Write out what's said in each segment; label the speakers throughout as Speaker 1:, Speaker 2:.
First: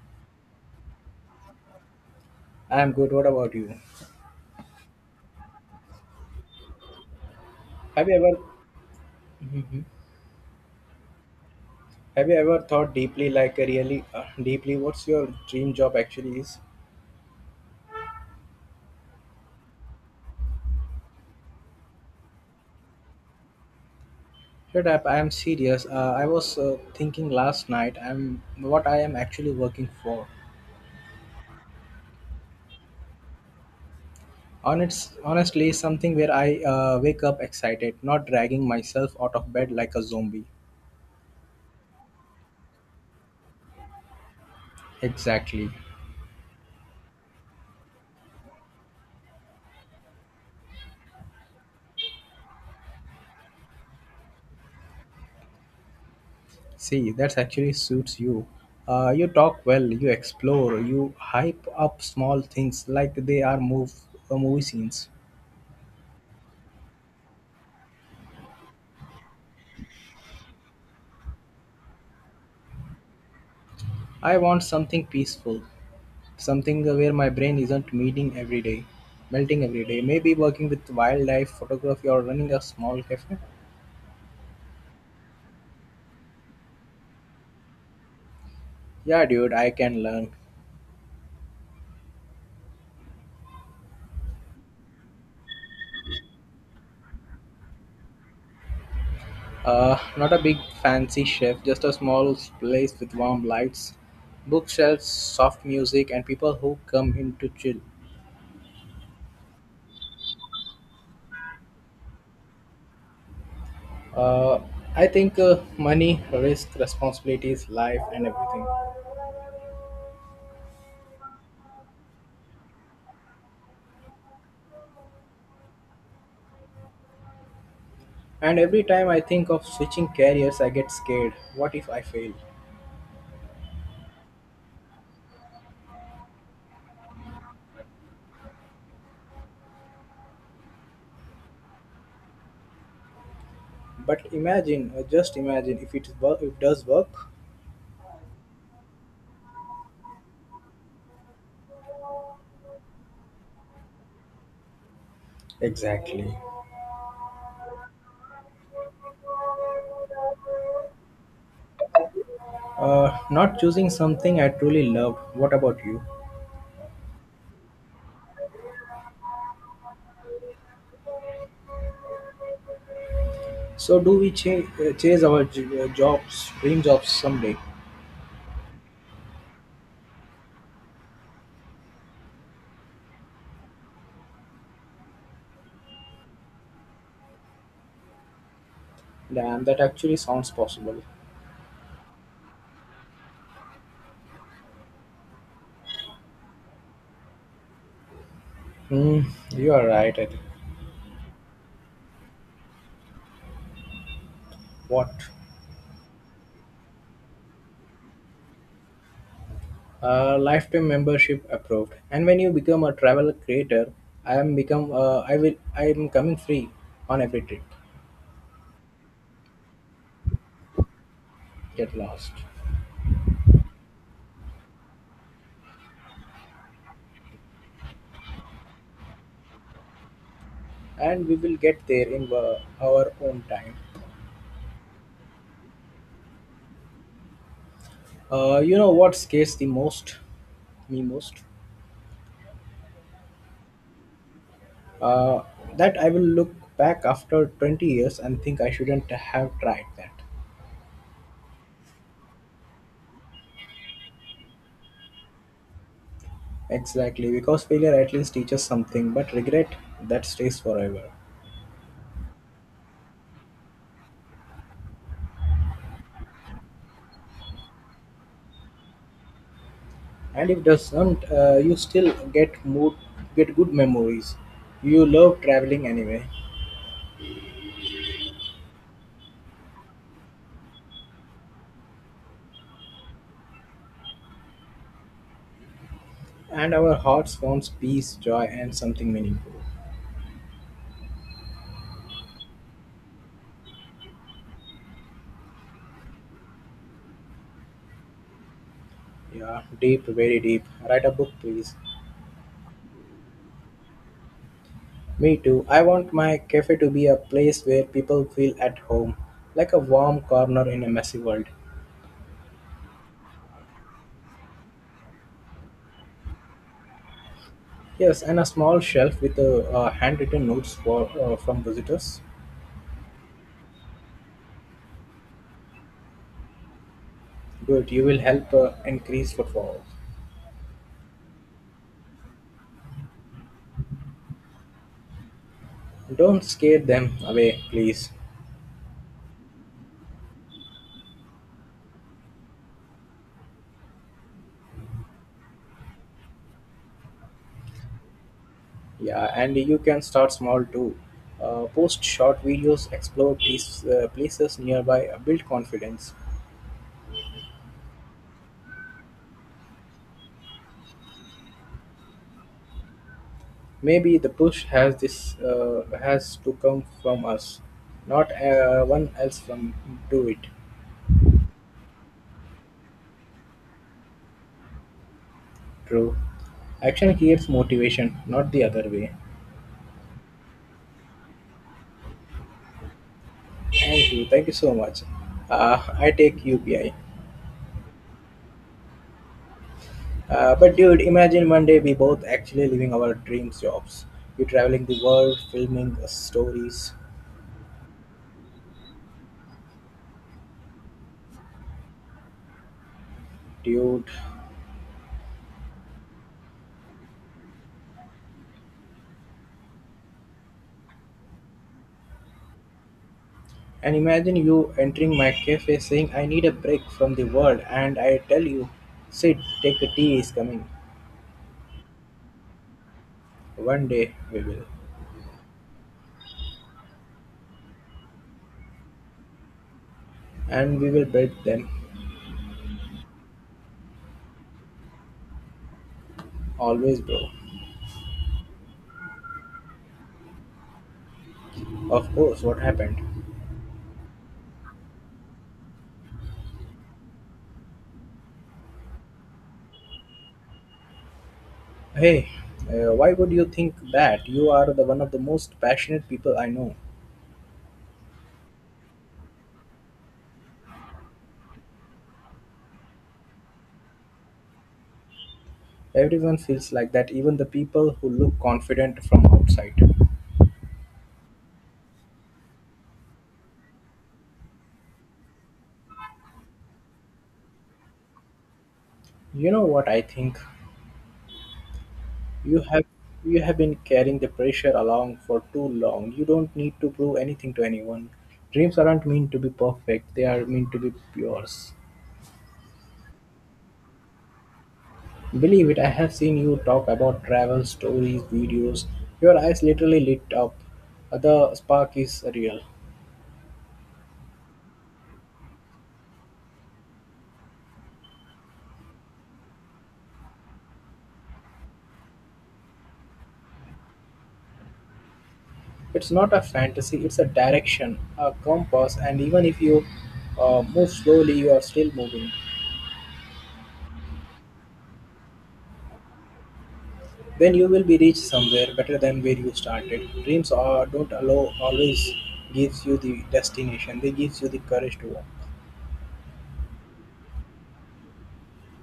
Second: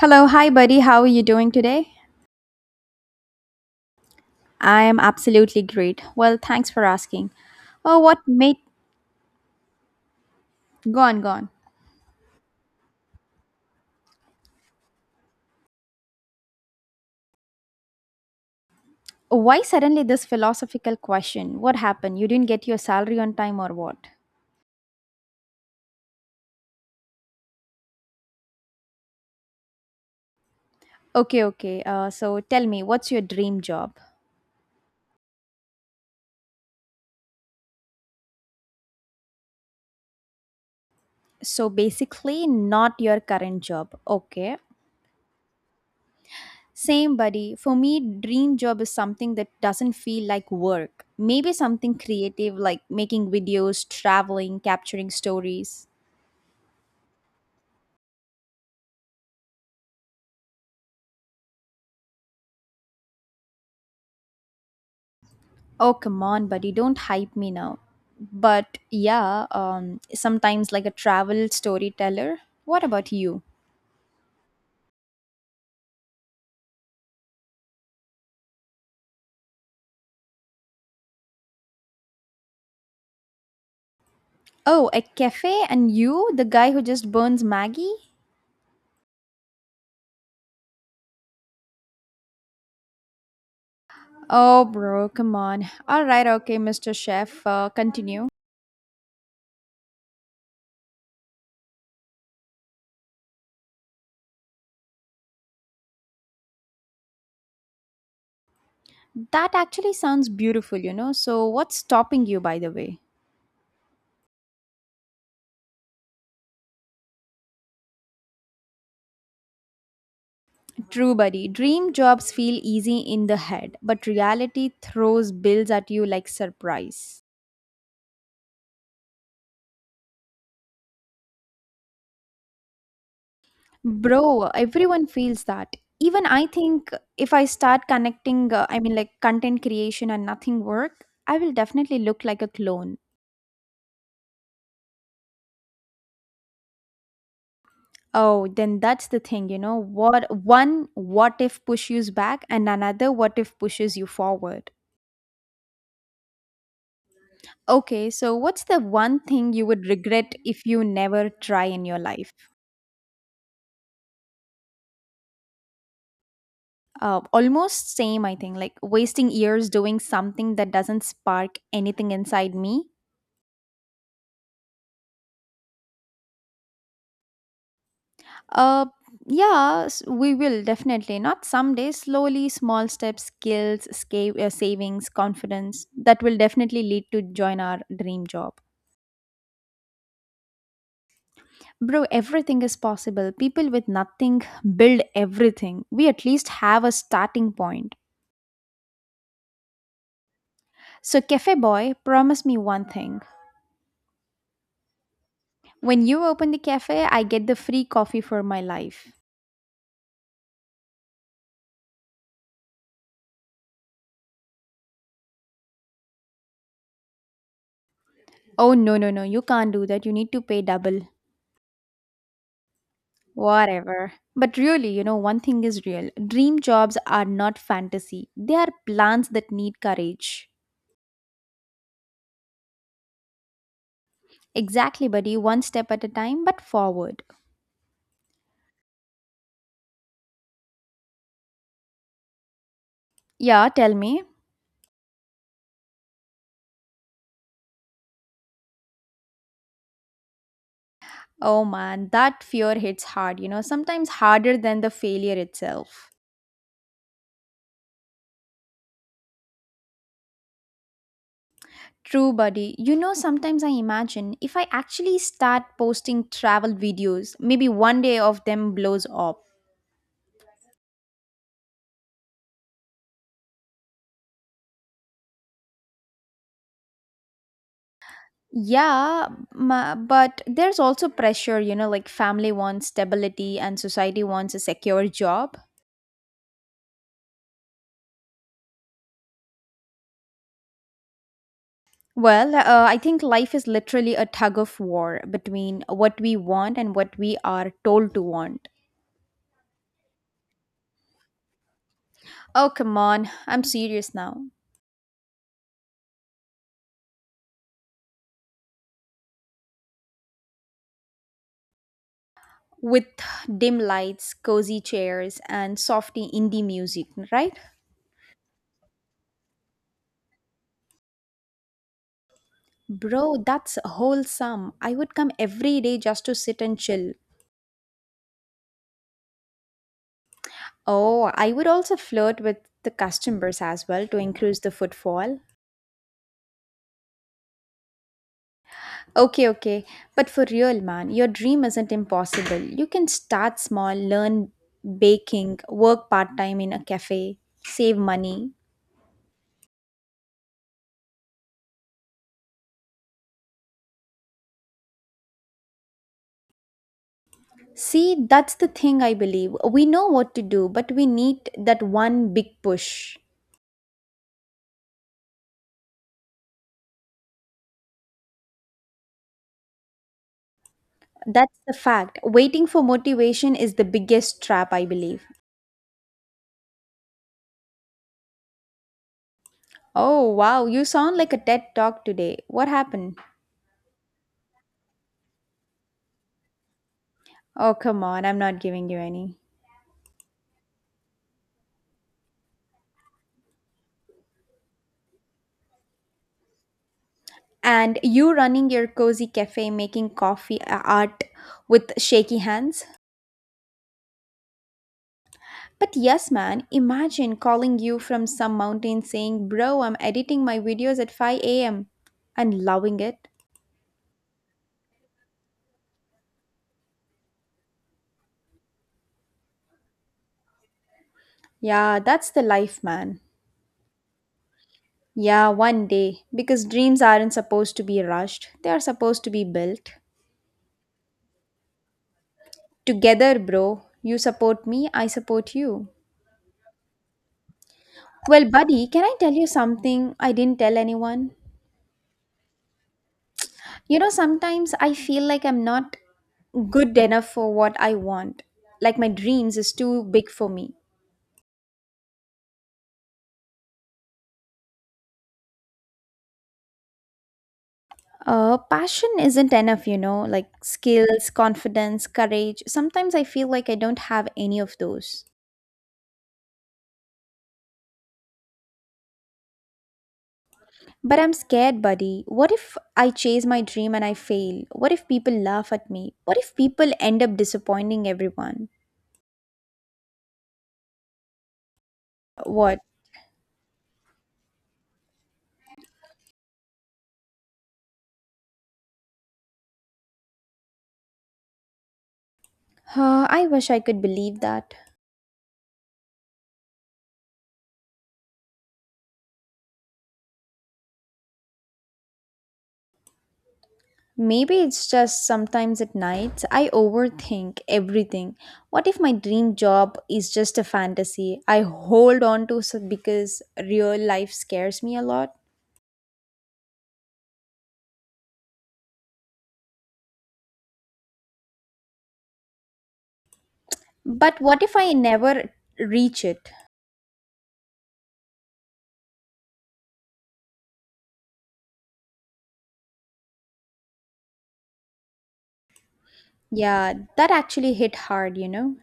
Speaker 1: Hello, hi buddy. How are you doing today?
Speaker 2: I am good. What about you?
Speaker 1: I am absolutely great. Well, thanks for asking. Oh,
Speaker 2: Have you
Speaker 1: what
Speaker 2: ever
Speaker 1: made
Speaker 2: Mhm.
Speaker 1: go on, go on.
Speaker 2: Have you ever thought deeply, like really deeply, what's your dream job actually is?
Speaker 1: Why suddenly this philosophical question? What happened? You didn't get your salary on time or what?
Speaker 2: Shut up! I am serious. I was thinking last night. I'm what I am actually working for.
Speaker 1: Okay, okay. So tell me, what's your dream job?
Speaker 2: Honestly, something where I wake up excited, not dragging myself out of bed like a zombie.
Speaker 1: So basically, not your current job. Okay.
Speaker 2: Exactly.
Speaker 1: Same, buddy. For me, dream job is something that doesn't feel like work. Maybe something creative like making videos, traveling, capturing stories.
Speaker 2: See, that actually suits you. You talk well, you explore, you hype up small things like they are movie scenes.
Speaker 1: Oh, come on, buddy. Don't hype me now. But yeah, sometimes like a travel storyteller. What about you?
Speaker 2: I want something peaceful, something where my brain isn't meeting every day, melting every day. Maybe working with wildlife photography or running a small cafe.
Speaker 1: Oh, a cafe and you, the guy who just burns Maggie?
Speaker 2: Yeah, dude, I can learn.
Speaker 1: Oh, bro, come on. All right, okay, Mr. Chef, continue.
Speaker 2: Not a big fancy chef, just a small place with warm lights, bookshelves, soft music, and people who come in to chill.
Speaker 1: That actually sounds beautiful. So, what's stopping you, by the way?
Speaker 2: Uh, I think money, risk, responsibilities, life, and everything.
Speaker 1: True, buddy. Dream jobs feel easy in the head, but reality throws bills at you like surprise.
Speaker 2: And every time I think of switching careers, I get scared. What if I fail?
Speaker 1: Bro, everyone feels that. Even I think if I start connecting, I mean, like content creation and nothing work, I will definitely look like a clone.
Speaker 2: But imagine, just imagine, if it work, it does work.
Speaker 1: Oh, then that's the thing. What one what if pushes back and another what if pushes you forward.
Speaker 2: Exactly.
Speaker 1: Okay, so what's the one thing you would regret if you never try in your life?
Speaker 2: Not choosing something I truly love. What about you?
Speaker 1: Almost same, I think, like wasting years doing something that doesn't spark anything inside me.
Speaker 2: So, do we chase our jobs, dream jobs someday?
Speaker 1: Uh, yeah, we will definitely. Not someday, slowly, small steps, skills, savings, confidence. That will definitely lead to join our dream job.
Speaker 2: Damn, that actually sounds possible.
Speaker 1: Bro, everything is possible. People with nothing build everything. We at least have a starting point.
Speaker 2: Hmm, you are right. I think.
Speaker 1: So, cafe boy, promise me one thing.
Speaker 2: What?
Speaker 1: When you open the cafe, I get the free coffee for my life.
Speaker 2: Lifetime membership approved. And when you become a travel creator, I am become. I will. I am coming free on every trip.
Speaker 1: Oh, no, no, no. You can't do that. You need to pay double.
Speaker 2: Get lost,
Speaker 1: Whatever. But really, one thing is real. Dream jobs are not fantasy. They are plans that need courage.
Speaker 2: and we will get there in our own time.
Speaker 1: Exactly, buddy. One step at a time, but forward.
Speaker 2: You know what scares me most?
Speaker 1: Yeah, tell me.
Speaker 2: Uh, that I will look back after 20 years and think I shouldn't have tried that.
Speaker 1: Oh man, that fear hits hard, sometimes harder than the failure itself.
Speaker 2: Exactly, because failure at least teaches something, but regret that stays forever.
Speaker 1: True, buddy. Sometimes I imagine if I actually start posting travel videos, maybe one day of them blows up.
Speaker 2: And if doesn't, you still get good memories. You love traveling anyway,
Speaker 1: Yeah, but there's also pressure, like family wants stability and society wants a secure job.
Speaker 2: and our hearts wants peace, joy, and something meaningful.
Speaker 1: Well, I think life is literally a tug of war between what we want and what we are told to want.
Speaker 2: Yeah, deep, very deep. Write a book, please.
Speaker 1: Oh, come on, I'm serious now.
Speaker 2: Me too. I want my cafe to be a place where people feel at home, like a warm corner in a messy world.
Speaker 1: With dim lights, cozy chairs, and softy indie music, right?
Speaker 2: Yes, and a small shelf with handwritten notes for from visitors.
Speaker 1: Bro, that's wholesome. I would come every day just to sit and chill.
Speaker 2: Good, you will help increase footfall.
Speaker 1: Oh, I would also flirt with the customers as well to increase the footfall.
Speaker 2: Don't scare them away, please.
Speaker 1: Okay, okay. But for real, man, your dream isn't impossible. You can start small, learn baking, work part time in a cafe, save money.
Speaker 2: Yeah, and you can start small too. Post short videos, places nearby, build confidence.
Speaker 1: See, that's the thing I believe. We know what to do, but we need that one big push.
Speaker 2: Maybe the push has this has to come from us, not one else from do it.
Speaker 1: That's the fact. Waiting for motivation is the biggest trap, I believe.
Speaker 2: True. Action creates motivation, not the other way.
Speaker 1: Oh, wow, you sound like a TED talk today. What happened?
Speaker 2: Thank you. Thank you so much. I take UPI.
Speaker 1: Oh, come on, I'm not giving you any.
Speaker 2: But dude, imagine one day we both actually living our dreams jobs. You traveling the world, filming stories,
Speaker 1: And you running your cozy cafe making coffee art with shaky hands.
Speaker 2: dude.
Speaker 1: But yes, man, imagine calling you from some mountain saying, "Bro, I'm editing my videos at 5 a.m. and loving it."
Speaker 2: And imagine you entering my cafe saying, "I need a break from the world," and I tell you, "Sit, take a tea is coming."
Speaker 1: Yeah, that's the life, man.
Speaker 2: One day we will.
Speaker 1: Yeah, one day. Because dreams aren't supposed to be rushed, they are supposed to be built.
Speaker 2: And we will beat them.
Speaker 1: Together, bro. You support me, I support you.
Speaker 2: Always, bro.
Speaker 1: Well, buddy, can I tell you something I didn't tell anyone?
Speaker 2: Of course, what happened?
Speaker 1: Sometimes I feel like I'm not good enough for what I want. Like my dreams is too big for me.
Speaker 2: Hey, why would you think that? You are the one of the most passionate people I know.
Speaker 1: Passion isn't enough, like skills, confidence, courage. Sometimes I feel like I don't have any of those.
Speaker 2: Everyone feels like that, even the people who look confident from outside.
Speaker 1: But I'm scared, buddy. What if I chase my dream and I fail? What if people laugh at me? What if people end up disappointing everyone?
Speaker 2: You know what I think? You
Speaker 1: What?
Speaker 2: have you have been carrying the pressure along for too long. You don't need to prove anything to anyone. Dreams aren't meant to be perfect, they are meant to be yours.
Speaker 1: I wish I could believe that.
Speaker 2: Believe it, I have seen you talk about travel stories, videos. Your eyes literally lit up. The spark is real.
Speaker 1: Maybe it's just sometimes at night I overthink everything. What if my dream job is just a fantasy I hold on to because real life scares me a lot?
Speaker 2: It's not a fantasy, it's a direction, a compass, and even if you move slowly, you are still moving.
Speaker 1: But what if I never reach it?
Speaker 2: Then you will be reached somewhere better than where you started. Dreams are, don't allow always gives you the destination. They gives you the courage to walk.
Speaker 1: Yeah, that actually hit hard, you know?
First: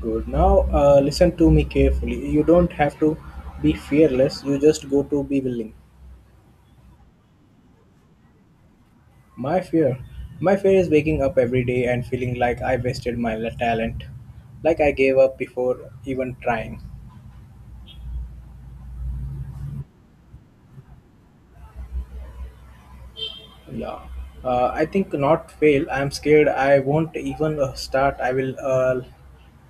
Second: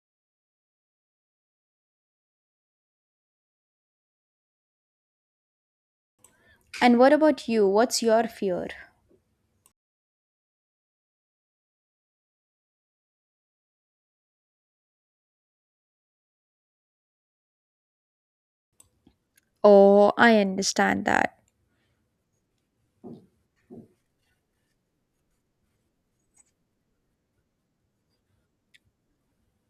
Speaker 2: Good. Now listen to me carefully. You don't have to be fearless. You just go to be willing.
Speaker 1: And what about you? What's your fear?
Speaker 2: My fear. My fear is waking up every day and feeling like I wasted my talent, like I gave up before even trying.
Speaker 1: Oh, I understand that.
Speaker 2: Yeah. I think not fail. I'm scared I won't even start. I will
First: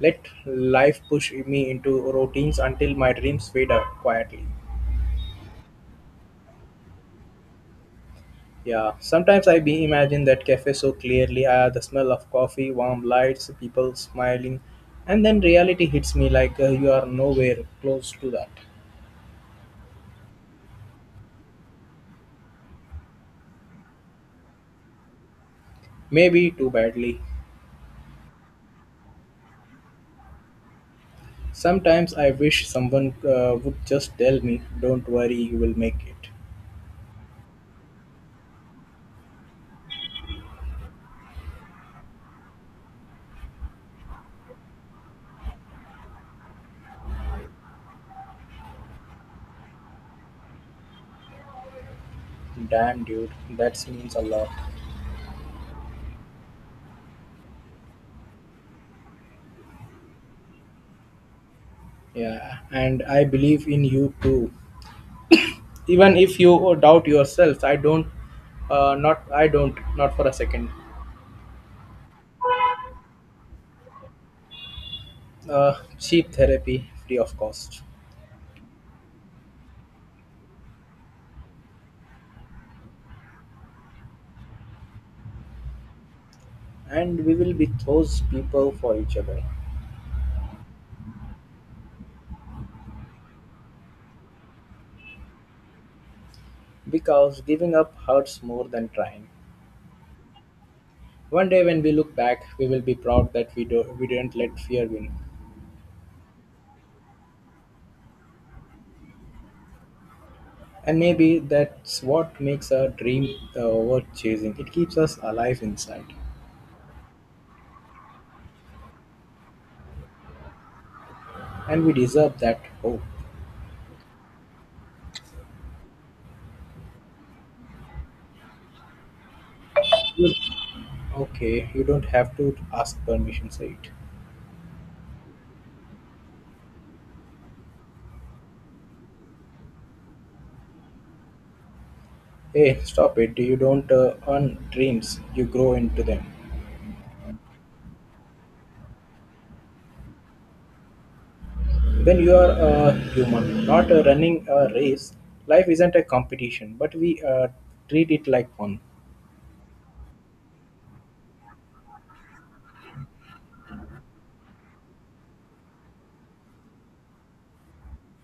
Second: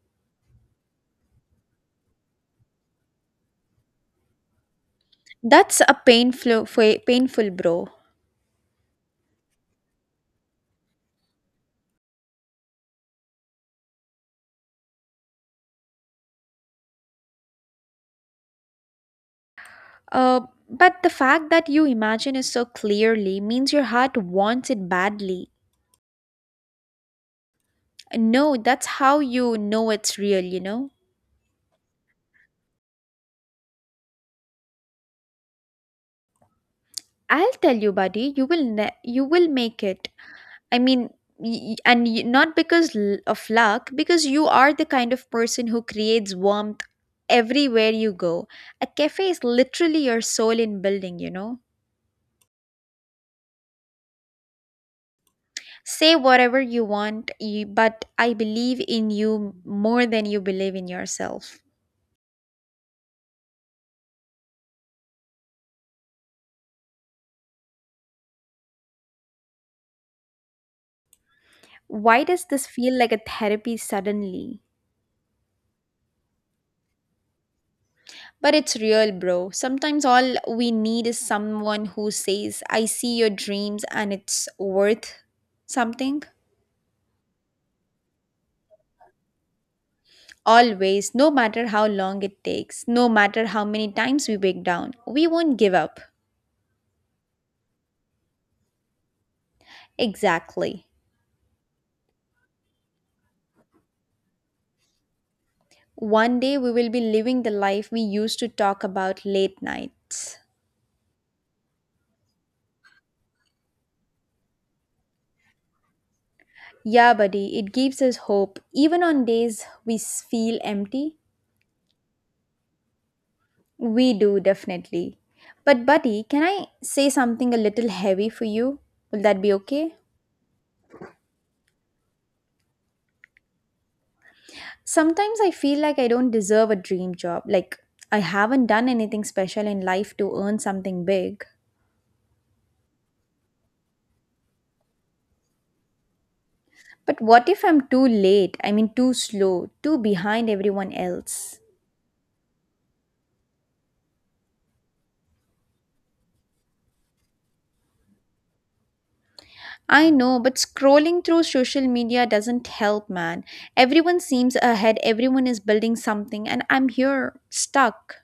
Speaker 2: let life push me into routines until my dreams fade out quietly.
Speaker 1: That's a painful, bro.
Speaker 2: Yeah, sometimes I be imagine that cafe so clearly. Ah, the smell of coffee, warm lights, people smiling, and then reality hits me like you are nowhere close to that.
Speaker 1: Uh, but the fact that you imagine it so clearly means your heart wants it badly.
Speaker 2: Maybe too badly.
Speaker 1: No, that's how you know it's real.
Speaker 2: Sometimes I wish someone would just tell me, don't worry, you will make it.
Speaker 1: I'll tell you, buddy, you will make it. I mean, not because of luck, because you are the kind of person who creates warmth everywhere you go. A cafe is literally your soul in building.
Speaker 2: Damn, dude, that means a lot.
Speaker 1: Say whatever you want, you, but I believe in you more than you believe in yourself.
Speaker 2: Yeah, and I believe in you too. Even if you doubt yourself, I don't, not for a second.
Speaker 1: Why does this feel like a therapy suddenly?
Speaker 2: Uh, Cheap therapy, free of cost.
Speaker 1: But it's real, bro. Sometimes all we need is someone who says, "I see your dreams and it's worth something."
Speaker 2: And we will be those people for each other.
Speaker 1: Always, no matter how long it takes, no matter how many times we break down, we won't give up.
Speaker 2: Because giving up hurts more than trying.
Speaker 1: Exactly.
Speaker 2: One day when we look back, we will be proud that we didn't let fear win.
Speaker 1: One day we will be living the life we used to talk about late nights.
Speaker 2: And maybe that's what makes a dream worth chasing. It keeps us alive inside.
Speaker 1: Yeah, buddy, it gives us hope, even on days we feel empty.
Speaker 2: And we deserve that hope.
Speaker 1: We do definitely. But buddy, can I say something a little heavy for you? Will that be okay?
Speaker 2: You- okay, you don't have to ask permission, say it.
Speaker 1: Sometimes I feel like I don't deserve a dream job. Like I haven't done anything special in life to earn something big.
Speaker 2: Hey, stop it. You don't earn dreams, you grow into them.
Speaker 1: But what if I'm too late? I mean too slow, too behind everyone else.
Speaker 2: When you are a human, not running a race, life isn't a competition, but we treat it like one.
Speaker 1: I know, but scrolling through social media doesn't help, man. Everyone seems ahead, everyone is building something, and I'm here, stuck.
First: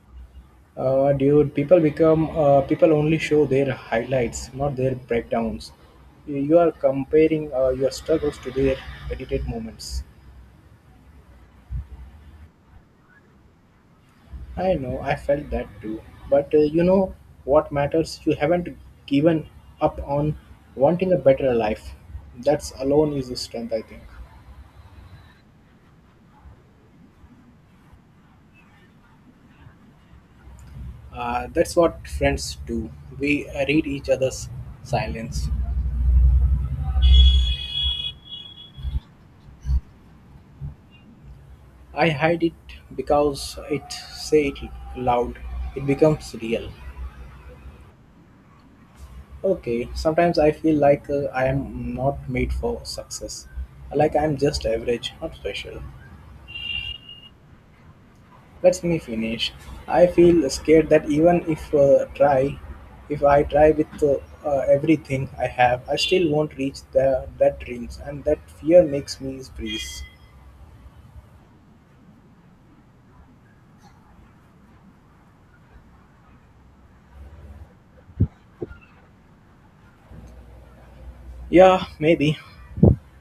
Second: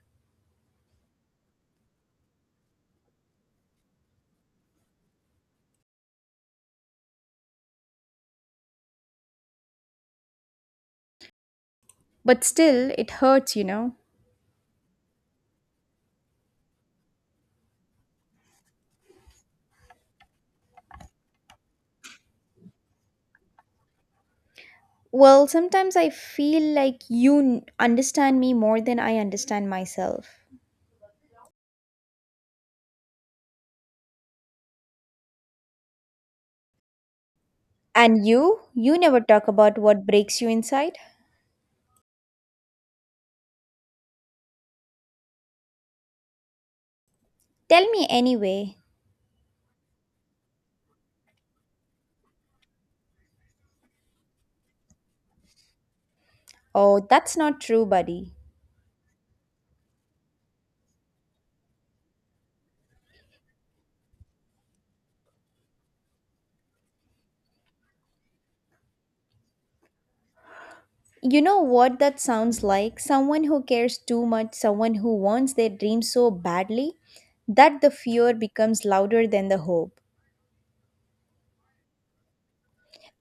Speaker 2: Dude, people only show their highlights, not their breakdowns. You are comparing your struggles to their edited moments.
Speaker 1: But still, it hurts, you know?
Speaker 2: I know, I felt that too. But you know what matters? You haven't given up on wanting a better life. That's alone is the strength, I think.
Speaker 1: Well, sometimes I feel like you understand me more than I understand myself.
Speaker 2: That's what friends do. We read each other's silence.
Speaker 1: And you? You never talk about what breaks you inside?
Speaker 2: I hide it because it say it loud. It becomes real.
Speaker 1: Tell me anyway.
Speaker 2: Okay, sometimes I feel like I am not made for success. Like I am just average, not special.
Speaker 1: Oh, that's not true, buddy.
Speaker 2: Let me finish. I feel scared that even if try, if I try with everything I have, I still won't reach that dreams, and that fear makes me freeze.
Speaker 1: You know what that sounds like? Someone who cares too much, someone who wants their dream so badly that the fear becomes louder than the hope.
Speaker 2: Yeah, maybe.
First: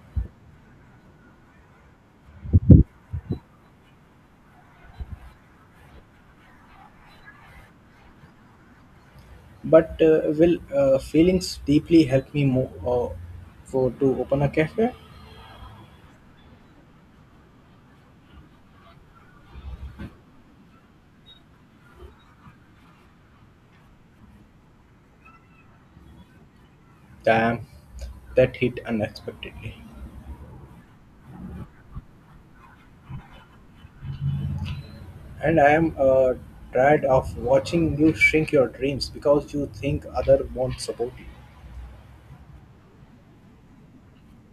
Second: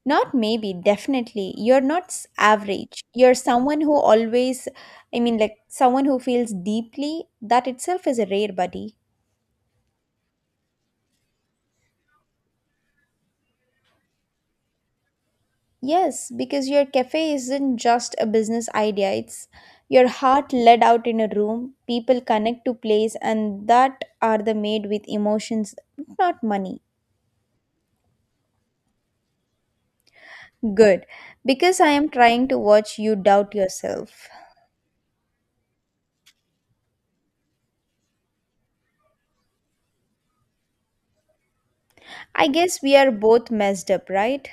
Speaker 1: Not maybe, definitely. You're not average. You're someone who always, I mean, like someone who feels deeply. That itself is a rare buddy.
Speaker 2: But will feelings deeply help me move for to open a cafe?
Speaker 1: Yes, because your cafe isn't just a business idea, it's your heart led out in a room. People connect to place, and that are the made with emotions, not money.
Speaker 2: Damn, that hit unexpectedly.
Speaker 1: Good, because I am trying to watch you doubt yourself.
Speaker 2: And I am tired of watching you shrink your dreams because you think other won't support
Speaker 1: I guess we are both messed up, right?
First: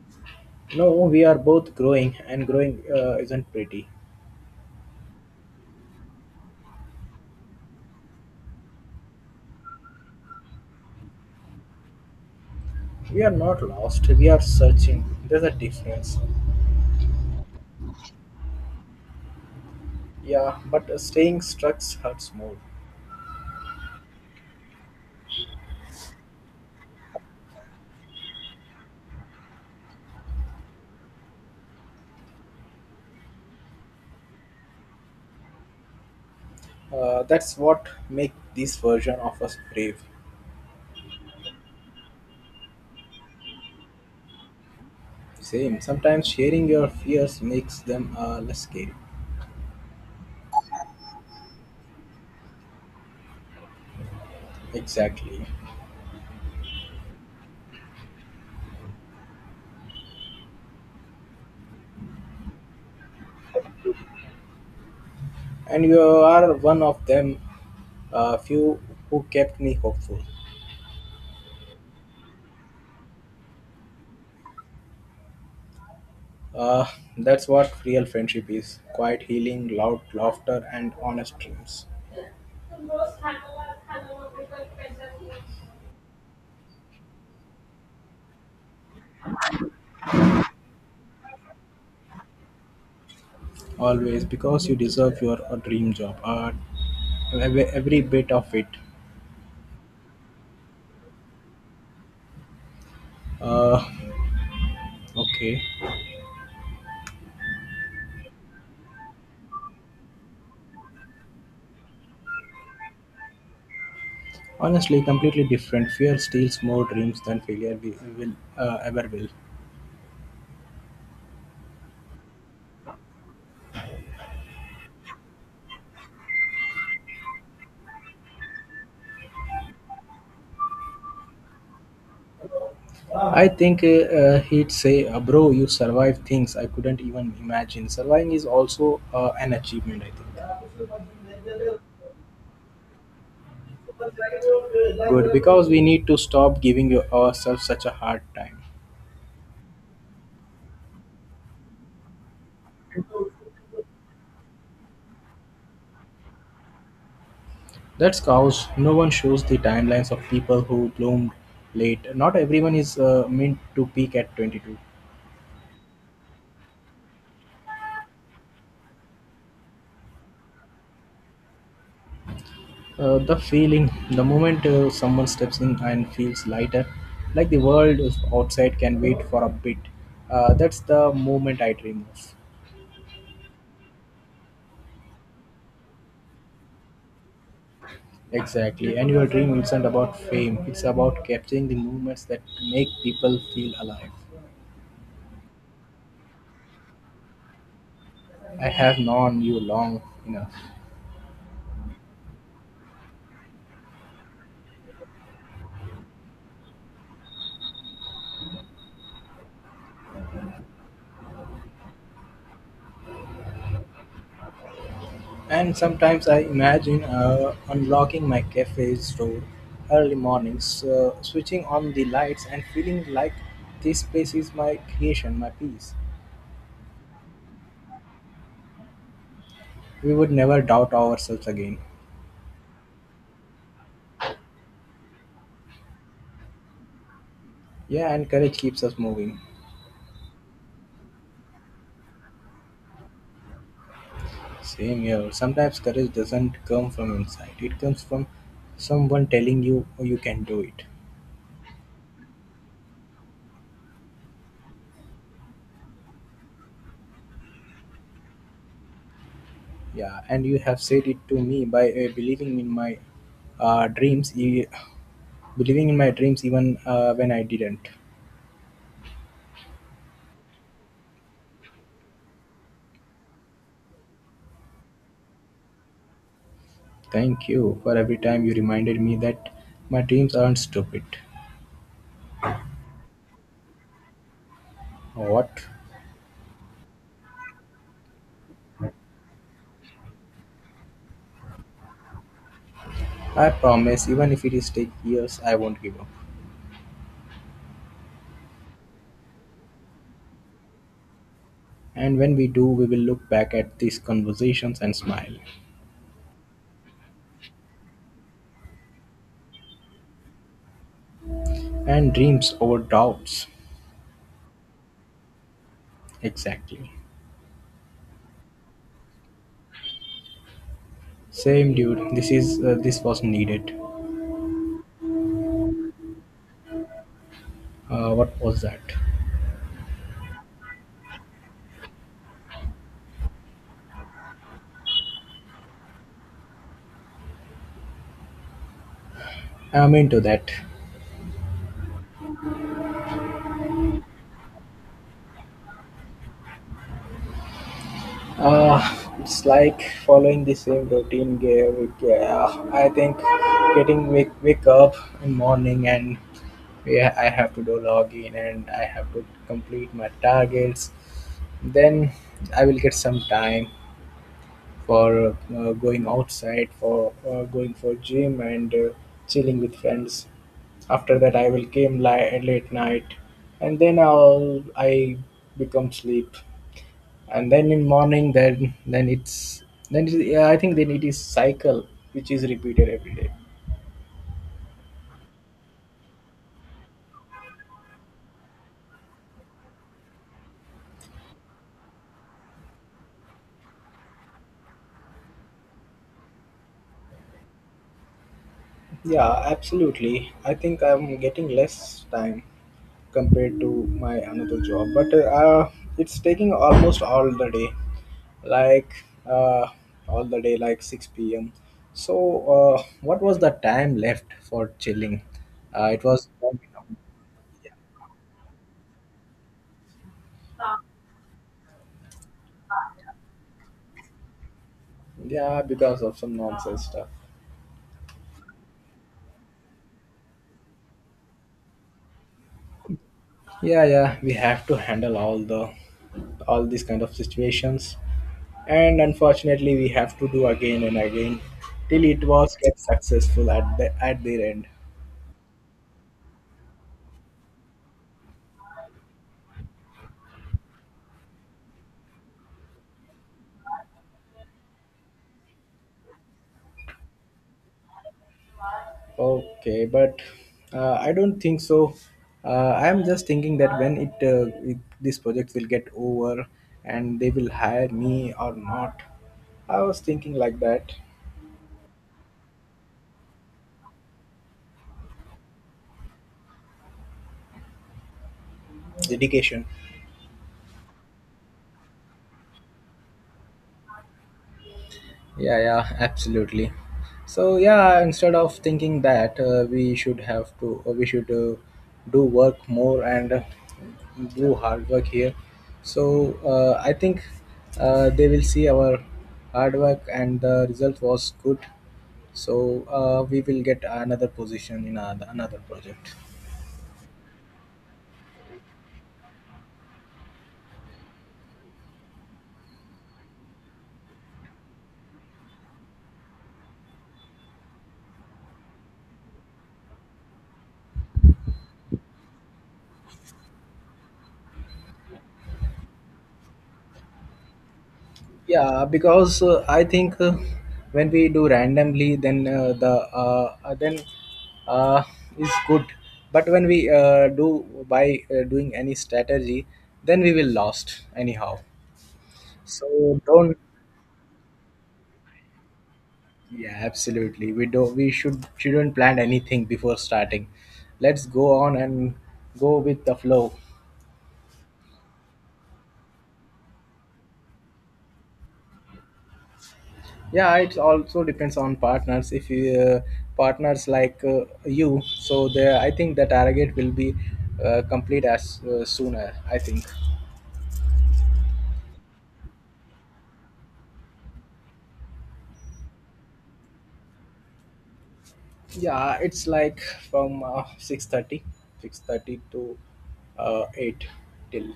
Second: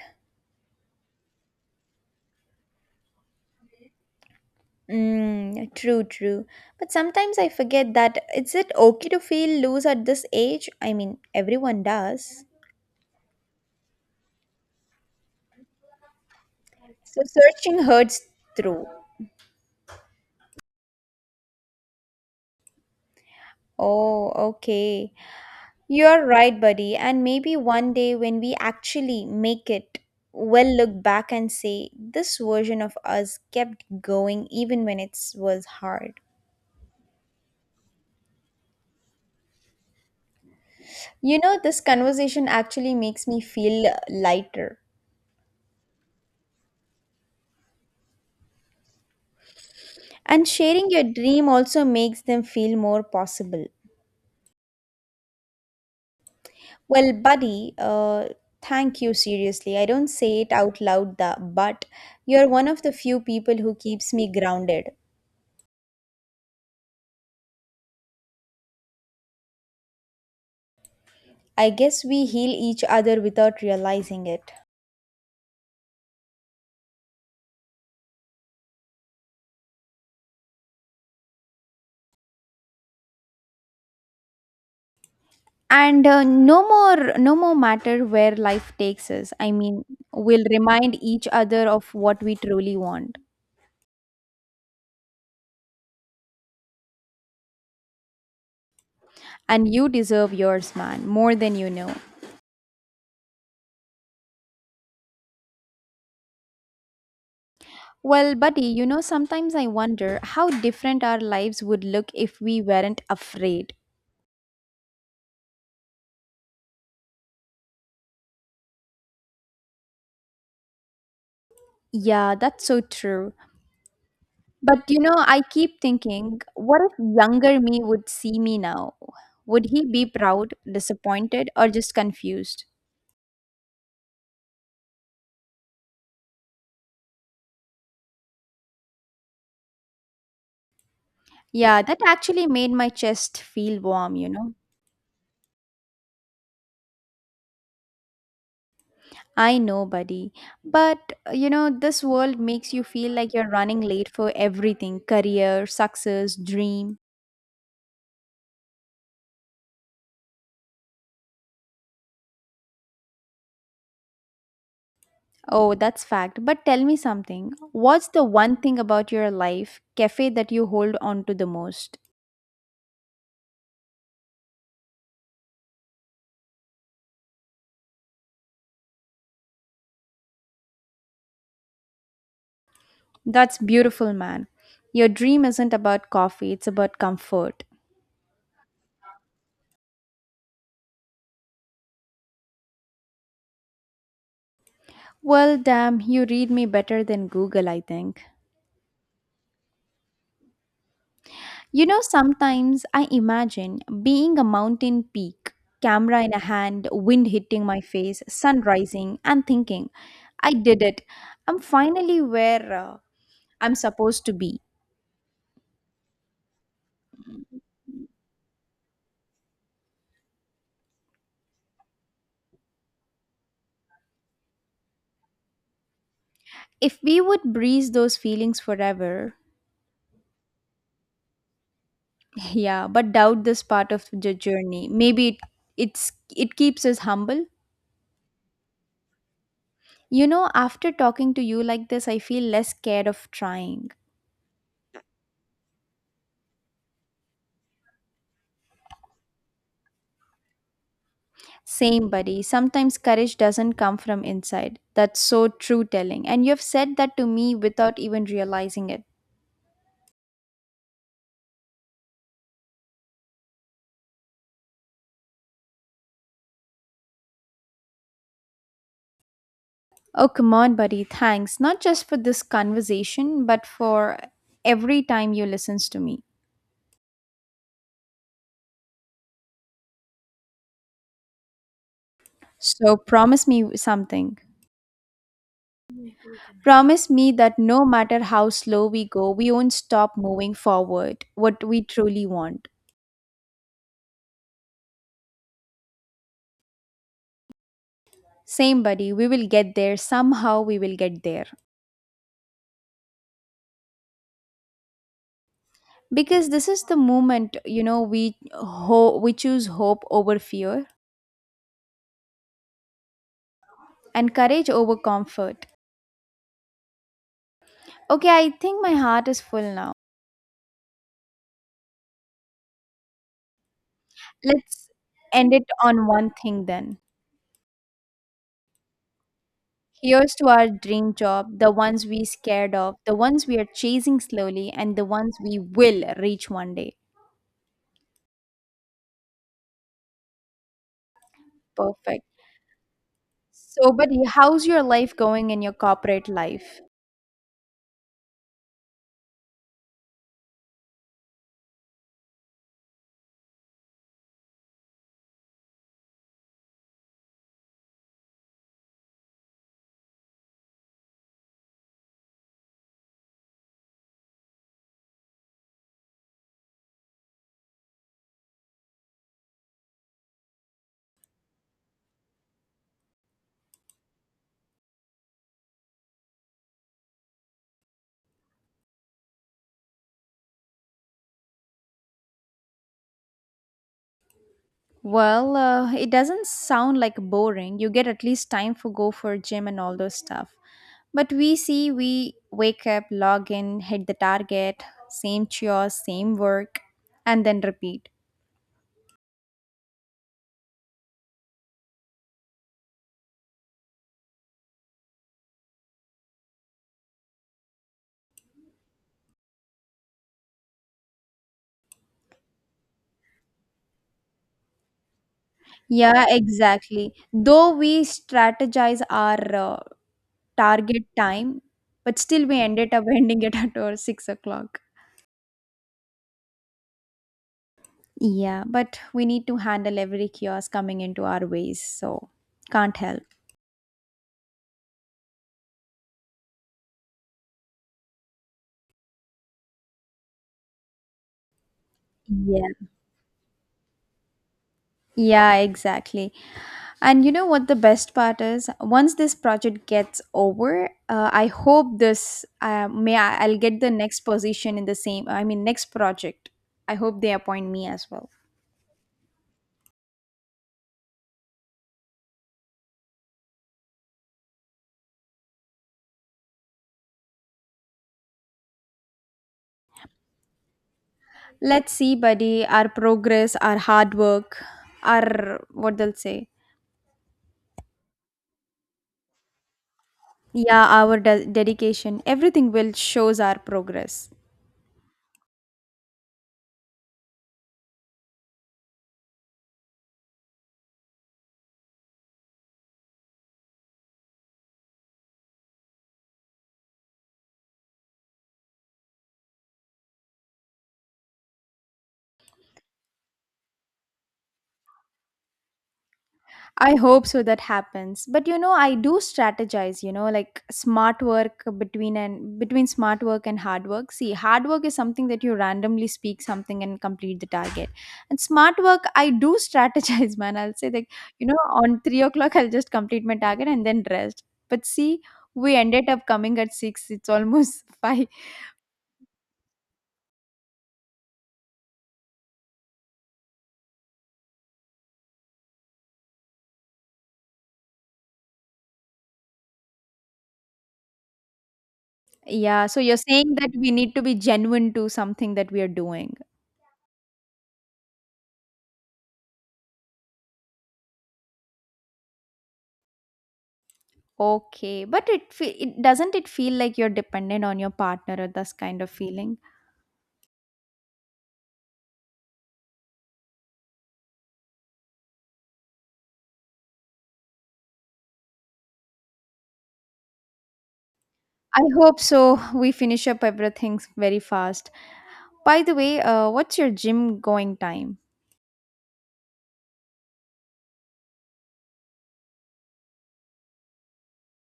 Speaker 2: you. No, we are both growing, and growing isn't pretty.
Speaker 1: Mm, true, true. But sometimes I forget that is it okay to feel loose at this age? I mean, everyone does.
Speaker 2: We are not lost. We are searching. There's a difference.
Speaker 1: So searching hurts through.
Speaker 2: Yeah, but staying stuck hurts more.
Speaker 1: Oh, okay. You're right, buddy. And maybe one day when we actually make it, we'll look back and say, this version of us kept going even when it was hard.
Speaker 2: That's what makes this version of us brave.
Speaker 1: This conversation actually makes me feel lighter.
Speaker 2: Same. Sometimes sharing your fears makes them less scary.
Speaker 1: And sharing your dream also makes them feel more possible.
Speaker 2: Exactly.
Speaker 1: Well, buddy, thank you seriously. I don't say it out loud, but you're one of the few people who keeps me grounded.
Speaker 2: And you are one of them, few who kept me hopeful.
Speaker 1: I guess we heal each other without realizing it.
Speaker 2: Uh, that's what real friendship is quiet healing, loud laughter, and honest dreams.
Speaker 1: And no more, no more matter where life takes us. I mean, we'll remind each other of what we truly want.
Speaker 2: Always, because you deserve your a dream job. Every bit of it.
Speaker 1: And you deserve yours, man, more than you know.
Speaker 2: Uh, okay.
Speaker 1: Well, buddy, sometimes I wonder how different our lives would look if we weren't afraid.
Speaker 2: Honestly, completely different. Fear steals more dreams than failure we will ever will.
Speaker 1: Yeah, that's so true. But I keep thinking, what if younger me would see me now? Would he be proud, disappointed, or just confused?
Speaker 2: I think he'd say, "Bro, you survived things I couldn't even imagine. Surviving is also an achievement." I think.
Speaker 1: Yeah, that actually made my chest feel warm.
Speaker 2: Good, because we need to stop giving ourselves such a hard time.
Speaker 1: I know, buddy. But this world makes you feel like you're running late for everything career, success, dream.
Speaker 2: That's cause no one shows the timelines of people who bloomed late. Not everyone is meant to peak at 22.
Speaker 1: Oh, that's fact. But tell me something. What's the one thing about your life, cafe, that you hold on to the most?
Speaker 2: The feeling, the moment someone steps in and feels lighter, like the world is outside can wait for a bit. That's the moment I dream of.
Speaker 1: That's beautiful, man. Your dream isn't about coffee, it's about comfort.
Speaker 2: Exactly. And your dream isn't about fame, it's about capturing the moments that make people feel alive.
Speaker 1: Well, damn, you read me better than Google, I think.
Speaker 2: I have known you long enough.
Speaker 1: Sometimes I imagine being a mountain peak, camera in a hand, wind hitting my face, sun rising, and thinking, I did it. I'm finally where I'm supposed to be.
Speaker 2: And sometimes I imagine unlocking my cafe's door early mornings, switching on the lights, and feeling like this place is my creation, my peace.
Speaker 1: If we would breeze those feelings forever,
Speaker 2: We would never doubt ourselves again.
Speaker 1: yeah, but doubt this part of the journey. Maybe it keeps us humble.
Speaker 2: Yeah, and courage keeps us moving.
Speaker 1: After talking to you like this, I feel less scared of trying.
Speaker 2: Same here. Sometimes courage doesn't come from inside, it comes from someone telling you oh, you can do it.
Speaker 1: Same, buddy. Sometimes courage doesn't come from inside. That's so true telling. And you've said that to me without even realizing it.
Speaker 2: Yeah, and you have said it to me by believing in my uh, dreams, e- believing in my dreams even when I didn't.
Speaker 1: Oh, come on, buddy. Thanks. Not just for this conversation, but for every time you listens to me.
Speaker 2: Thank you for every time you reminded me that my dreams aren't stupid.
Speaker 1: So promise me something.
Speaker 2: What?
Speaker 1: Promise me that no matter how slow we go, we won't stop moving forward what we truly want.
Speaker 2: I promise, even if it is take years, I won't give up.
Speaker 1: Same, buddy. We will get there. Somehow we will get there.
Speaker 2: And when we do, we will look back at these conversations and smile.
Speaker 1: Because this is the moment, we choose hope over fear
Speaker 2: And dreams over doubts.
Speaker 1: and courage over comfort.
Speaker 2: Exactly.
Speaker 1: Okay, I think my heart is full now.
Speaker 2: Same dude. This was needed.
Speaker 1: Let's end it on one thing then.
Speaker 2: What was that?
Speaker 1: Here's to our dream job, the ones we scared of, the ones we are chasing slowly, and the ones we will reach one day.
Speaker 2: I'm into that.
Speaker 1: Perfect. So buddy, how's your life going in your corporate life?
Speaker 2: Uh, it's like following the same routine gear week. Yeah, I think getting wake up in morning and yeah, I have to do login and I have to complete my targets. Then I will get some time for going outside, for going for gym and chilling with friends. After that, I will came late night, and then I become sleep and then in morning then it's then it, yeah, I think then it is cycle which is repeated every day.
Speaker 1: Well, it doesn't sound like boring. You get at least time for go for gym and all those stuff. But we see we wake up, log in, hit the target, same chores, same work, and then repeat.
Speaker 2: Yeah, absolutely, I think I'm getting less time compared to my another job, but it's taking almost all the day, like uh, all the day like 6 p.m. So what was the time left for chilling? It
Speaker 1: Yeah,
Speaker 2: was
Speaker 1: exactly. Though we strategize our target time, but still we ended up ending it at our 6 o'clock.
Speaker 2: Yeah, because of some nonsense stuff.
Speaker 1: Yeah, but we need to handle every kiosk coming into our ways, so can't help.
Speaker 2: Yeah, yeah, we have to handle all these kind of situations, and unfortunately we have to do again and again till it was
Speaker 1: Yeah.
Speaker 2: get successful at their end.
Speaker 1: Yeah, exactly. And you know what the best part is? Once this project gets over, I hope this I'll get the next position in the same. I mean, next project. I hope they appoint me as well.
Speaker 2: Okay, but I don't think so. I am just thinking that when it, it this project will get over and they will hire me or not. I was thinking like that.
Speaker 1: Let's see, buddy. Our progress, our hard work, our what they'll say.
Speaker 2: Dedication.
Speaker 1: Yeah, our dedication. Everything will shows our progress.
Speaker 2: Yeah, yeah, absolutely. So yeah, instead of thinking that we should do work more and do hard work here. So I think they will see our hard work and the result was good. So we will get another position in another project.
Speaker 1: I hope so that happens. But you know, I do strategize, you know, like smart work between smart work and hard work. See, hard work is something that you randomly speak something and complete the target. And smart work, I do strategize, man. I'll say like, you know, on 3 o'clock I'll just complete my target and then rest. But see, we ended up coming at six. It's almost five.
Speaker 2: Yeah, because I think when we do randomly, then uh, is good. But when we do by doing any strategy, then we will lost anyhow.
Speaker 1: Yeah. So you're
Speaker 2: So
Speaker 1: saying
Speaker 2: don't.
Speaker 1: that we need to be genuine to something that we are doing.
Speaker 2: Yeah, absolutely. We do. We shouldn't plan anything before starting. Let's go on and go with the flow.
Speaker 1: Okay, but it doesn't it feel like you're dependent on your partner or this kind of feeling?
Speaker 2: Yeah, it also depends on partners. If you partners like you, so there I think that arrogate will be complete as sooner, I think.
Speaker 1: I hope so. We finish up everything very fast. By the way, what's your gym going time?
Speaker 2: Yeah, it's like from 6:30 to 8, till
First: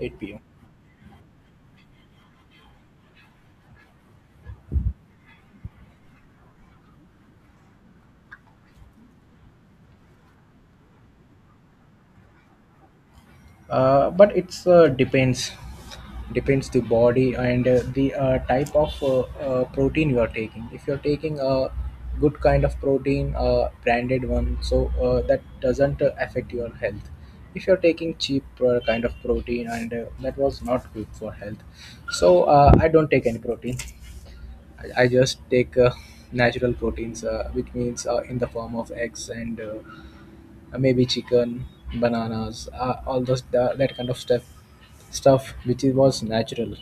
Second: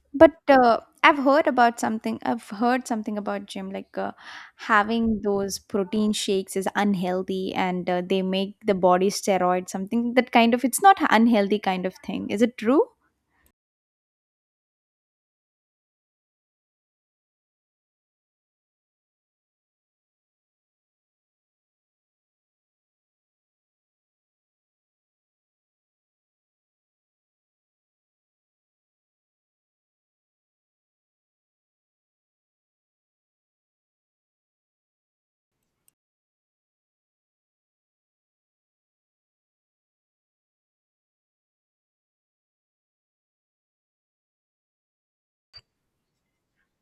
Speaker 2: 8
Speaker 1: But
Speaker 2: p.m.
Speaker 1: I've heard about something. I've heard something about gym, like having those protein shakes is unhealthy, and they make the body steroid something that kind of. It's not unhealthy kind of thing. Is it true?
Speaker 2: But it's depends the body and the type of protein you are taking. If you're taking a good kind of protein, branded one, so that doesn't affect your health. If you're taking cheap kind of protein, and that was not good for health. So I don't take any protein. I just take natural proteins, which means in the form of eggs and maybe chicken, bananas, all that kind of stuff, stuff which it was natural,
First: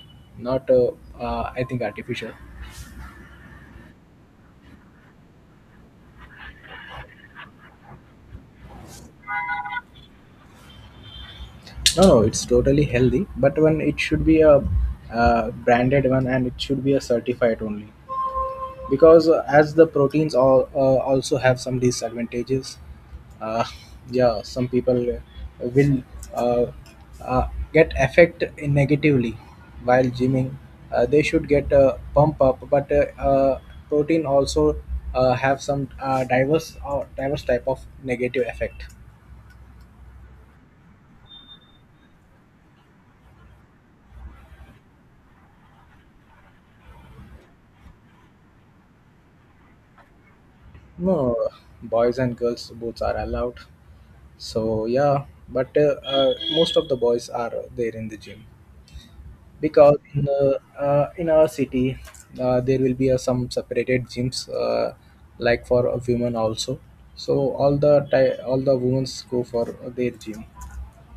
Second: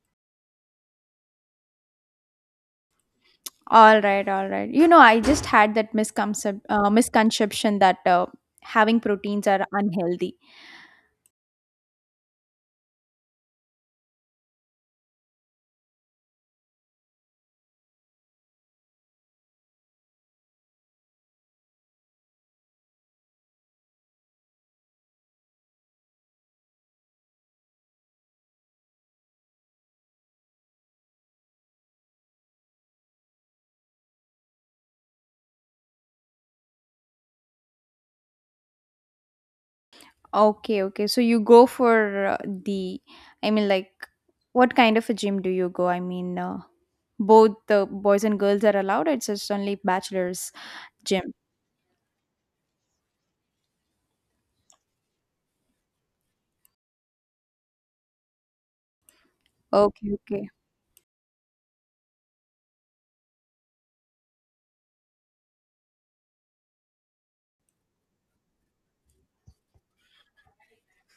Speaker 2: not I think artificial.
Speaker 1: All right, all right. You know, I just had that misconception, misconception that having proteins are unhealthy.
Speaker 2: No, no, it's totally healthy, but when it should be a branded one and it should be a certified only. Because as the proteins all also have some disadvantages. uh, yeah, some people will uh, uh, get affect negatively while gymming. They should get a pump up, but protein also have some diverse type of negative effect.
Speaker 1: Okay, okay. So you go for the, I mean, like, what kind of a gym do you go? I mean, both the boys and girls are allowed. It's just only bachelor's
Speaker 2: No,
Speaker 1: gym.
Speaker 2: boys and girls both are allowed. So yeah, but most of the boys are there in the gym, because
Speaker 1: Okay, okay.
Speaker 2: in our city there will be some separated gyms, like for a women also. So all the all the women go for their gym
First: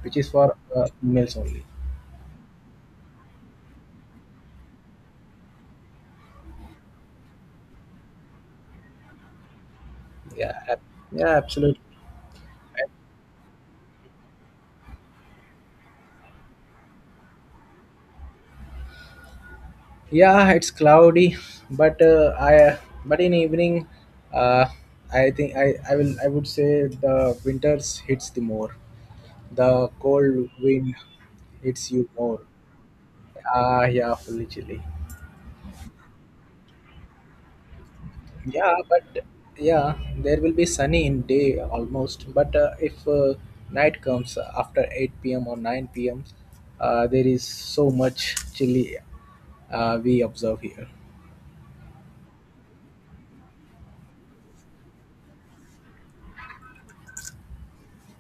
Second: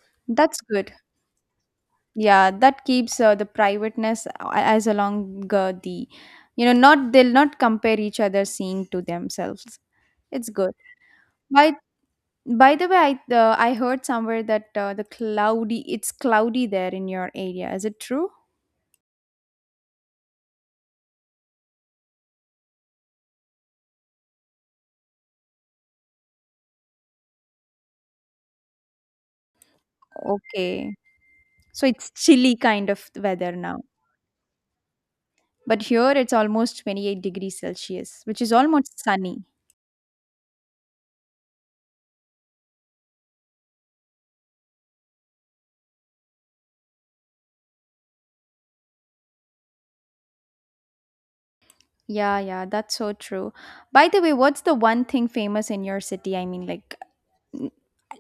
Speaker 2: which is for
Speaker 1: That's good.
Speaker 2: males only.
Speaker 1: Yeah, that keeps the privateness as along the, you know, not they'll not compare each other seeing to themselves. It's
Speaker 2: yeah
Speaker 1: good.
Speaker 2: ab- yeah,
Speaker 1: by
Speaker 2: absolutely.
Speaker 1: by the way, I heard somewhere that the cloudy, it's cloudy there in your area. Is it true?
Speaker 2: Yeah, it's cloudy, but I but in evening, uh, I think I will I would say the winters hits the more, the cold
Speaker 1: Okay,
Speaker 2: wind
Speaker 1: so
Speaker 2: hits you
Speaker 1: it's
Speaker 2: more.
Speaker 1: chilly kind of weather now.
Speaker 2: Ah yeah, fully chilly.
Speaker 1: But here it's almost 28 degrees celsius, which is
Speaker 2: Yeah,
Speaker 1: almost
Speaker 2: but
Speaker 1: sunny.
Speaker 2: yeah, there will be sunny in day almost. But if night comes after 8 p.m. or 9 p.m., there is so much chilly we observe here.
Speaker 1: Yeah, yeah, that's so true. By the way, what's the one thing famous in your city? I mean, like,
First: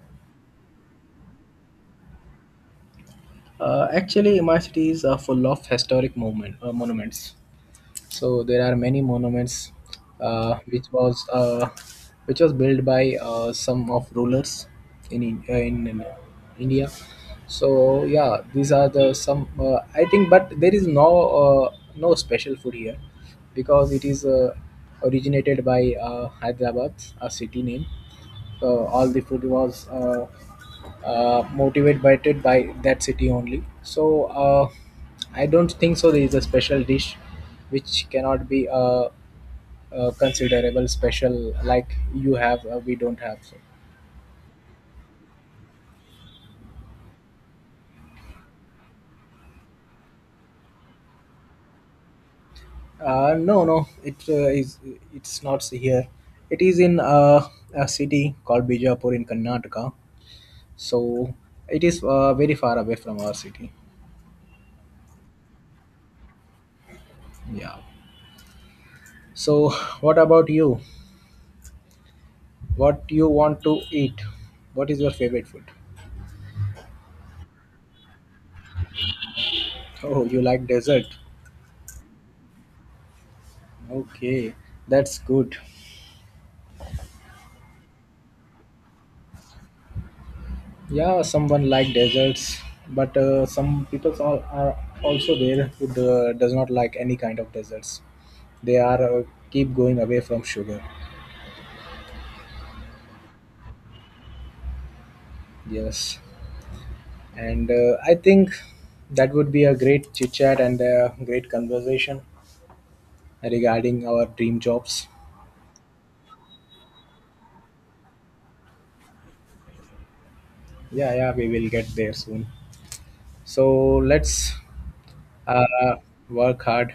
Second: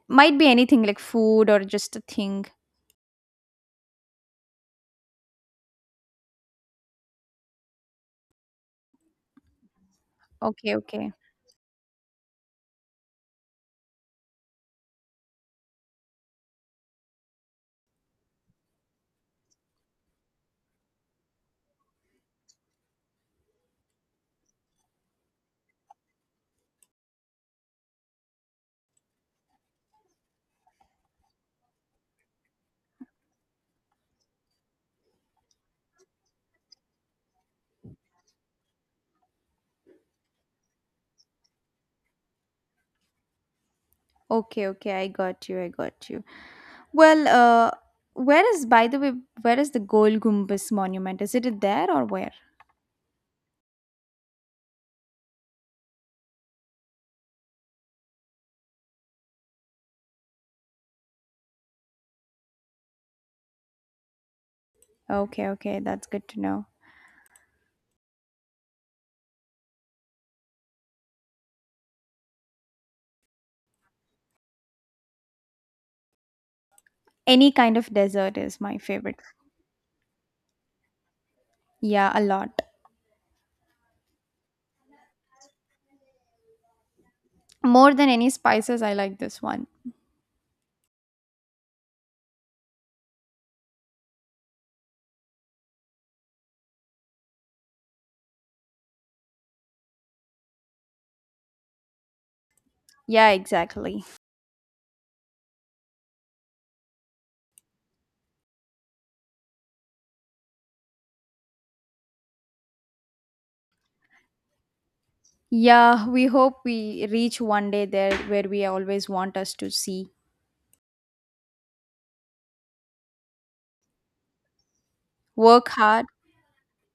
Speaker 1: might be anything like food or just a thing.
Speaker 2: Actually, my city is full of historic monuments. So there are many monuments uh,
Speaker 1: Okay,
Speaker 2: which
Speaker 1: okay.
Speaker 2: was uh, which was built by some of rulers in India. So yeah, these are the some, I think, but there is no no special food here, because it is originated by Hyderabad, a city name. So all the food was motivated by it by that city only. So. I don't think so. There is a special dish which cannot be a considerable special like you have. We don't have. So.
Speaker 1: Okay, okay. I got you. I got you. Well, where is, by the way, where is the Gol Gumbaz monument? Is it there or where?
Speaker 2: No, no, it is. It's not here. It is in a city called Bijapur in Karnataka. So it is very far away from our city.
Speaker 1: Okay, okay. That's good to know.
Speaker 2: Yeah. So what about you? What you want to eat? What is your favorite food?
Speaker 1: Any kind of dessert is my favorite.
Speaker 2: Oh, you like dessert?
Speaker 1: Yeah, a lot.
Speaker 2: Okay, that's good.
Speaker 1: More than any spices, I like this one.
Speaker 2: Yeah, someone like deserts, but some are also there who does not like any kind of deserts. They are keep going away from sugar.
Speaker 1: Yeah, exactly.
Speaker 2: Yes. And I think that would be a great chit chat and a great conversation regarding our dream jobs.
Speaker 1: Yeah, we hope we reach one day there where we always want us to see.
Speaker 2: Yeah, yeah, we will get there soon. So let's
Speaker 1: Work
Speaker 2: uh,
Speaker 1: hard,
Speaker 2: work hard.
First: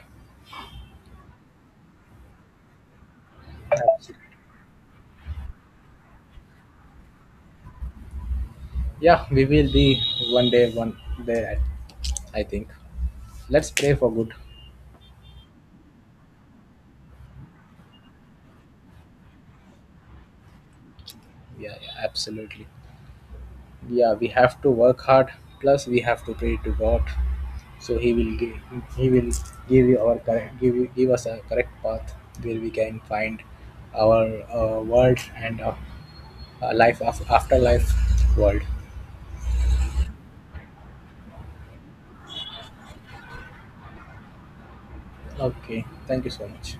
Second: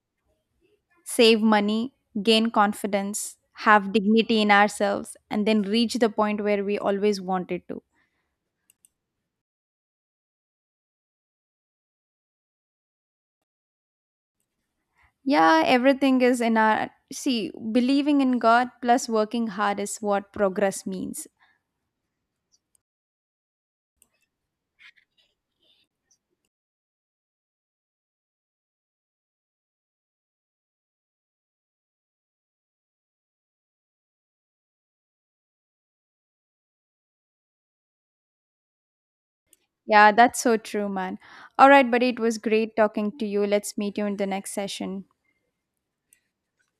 Speaker 1: save money, gain confidence, have dignity in ourselves, and then reach the point where we always wanted to.
Speaker 2: Yeah, we will be one day, one day, I think. Let's pray for good.
Speaker 1: Yeah, everything is in our. See, believing in God plus working hard is what progress means.
Speaker 2: Yeah, yeah, absolutely. Yeah, we have to work hard. Plus, we have to pray to God, so He will give, He will give you, give us a correct path where we can find our world and life afterlife world.
Speaker 1: Yeah, that's so true, man. All right, buddy, it was great talking to you. Let's meet you in the next session.
Speaker 2: Okay, thank you so much.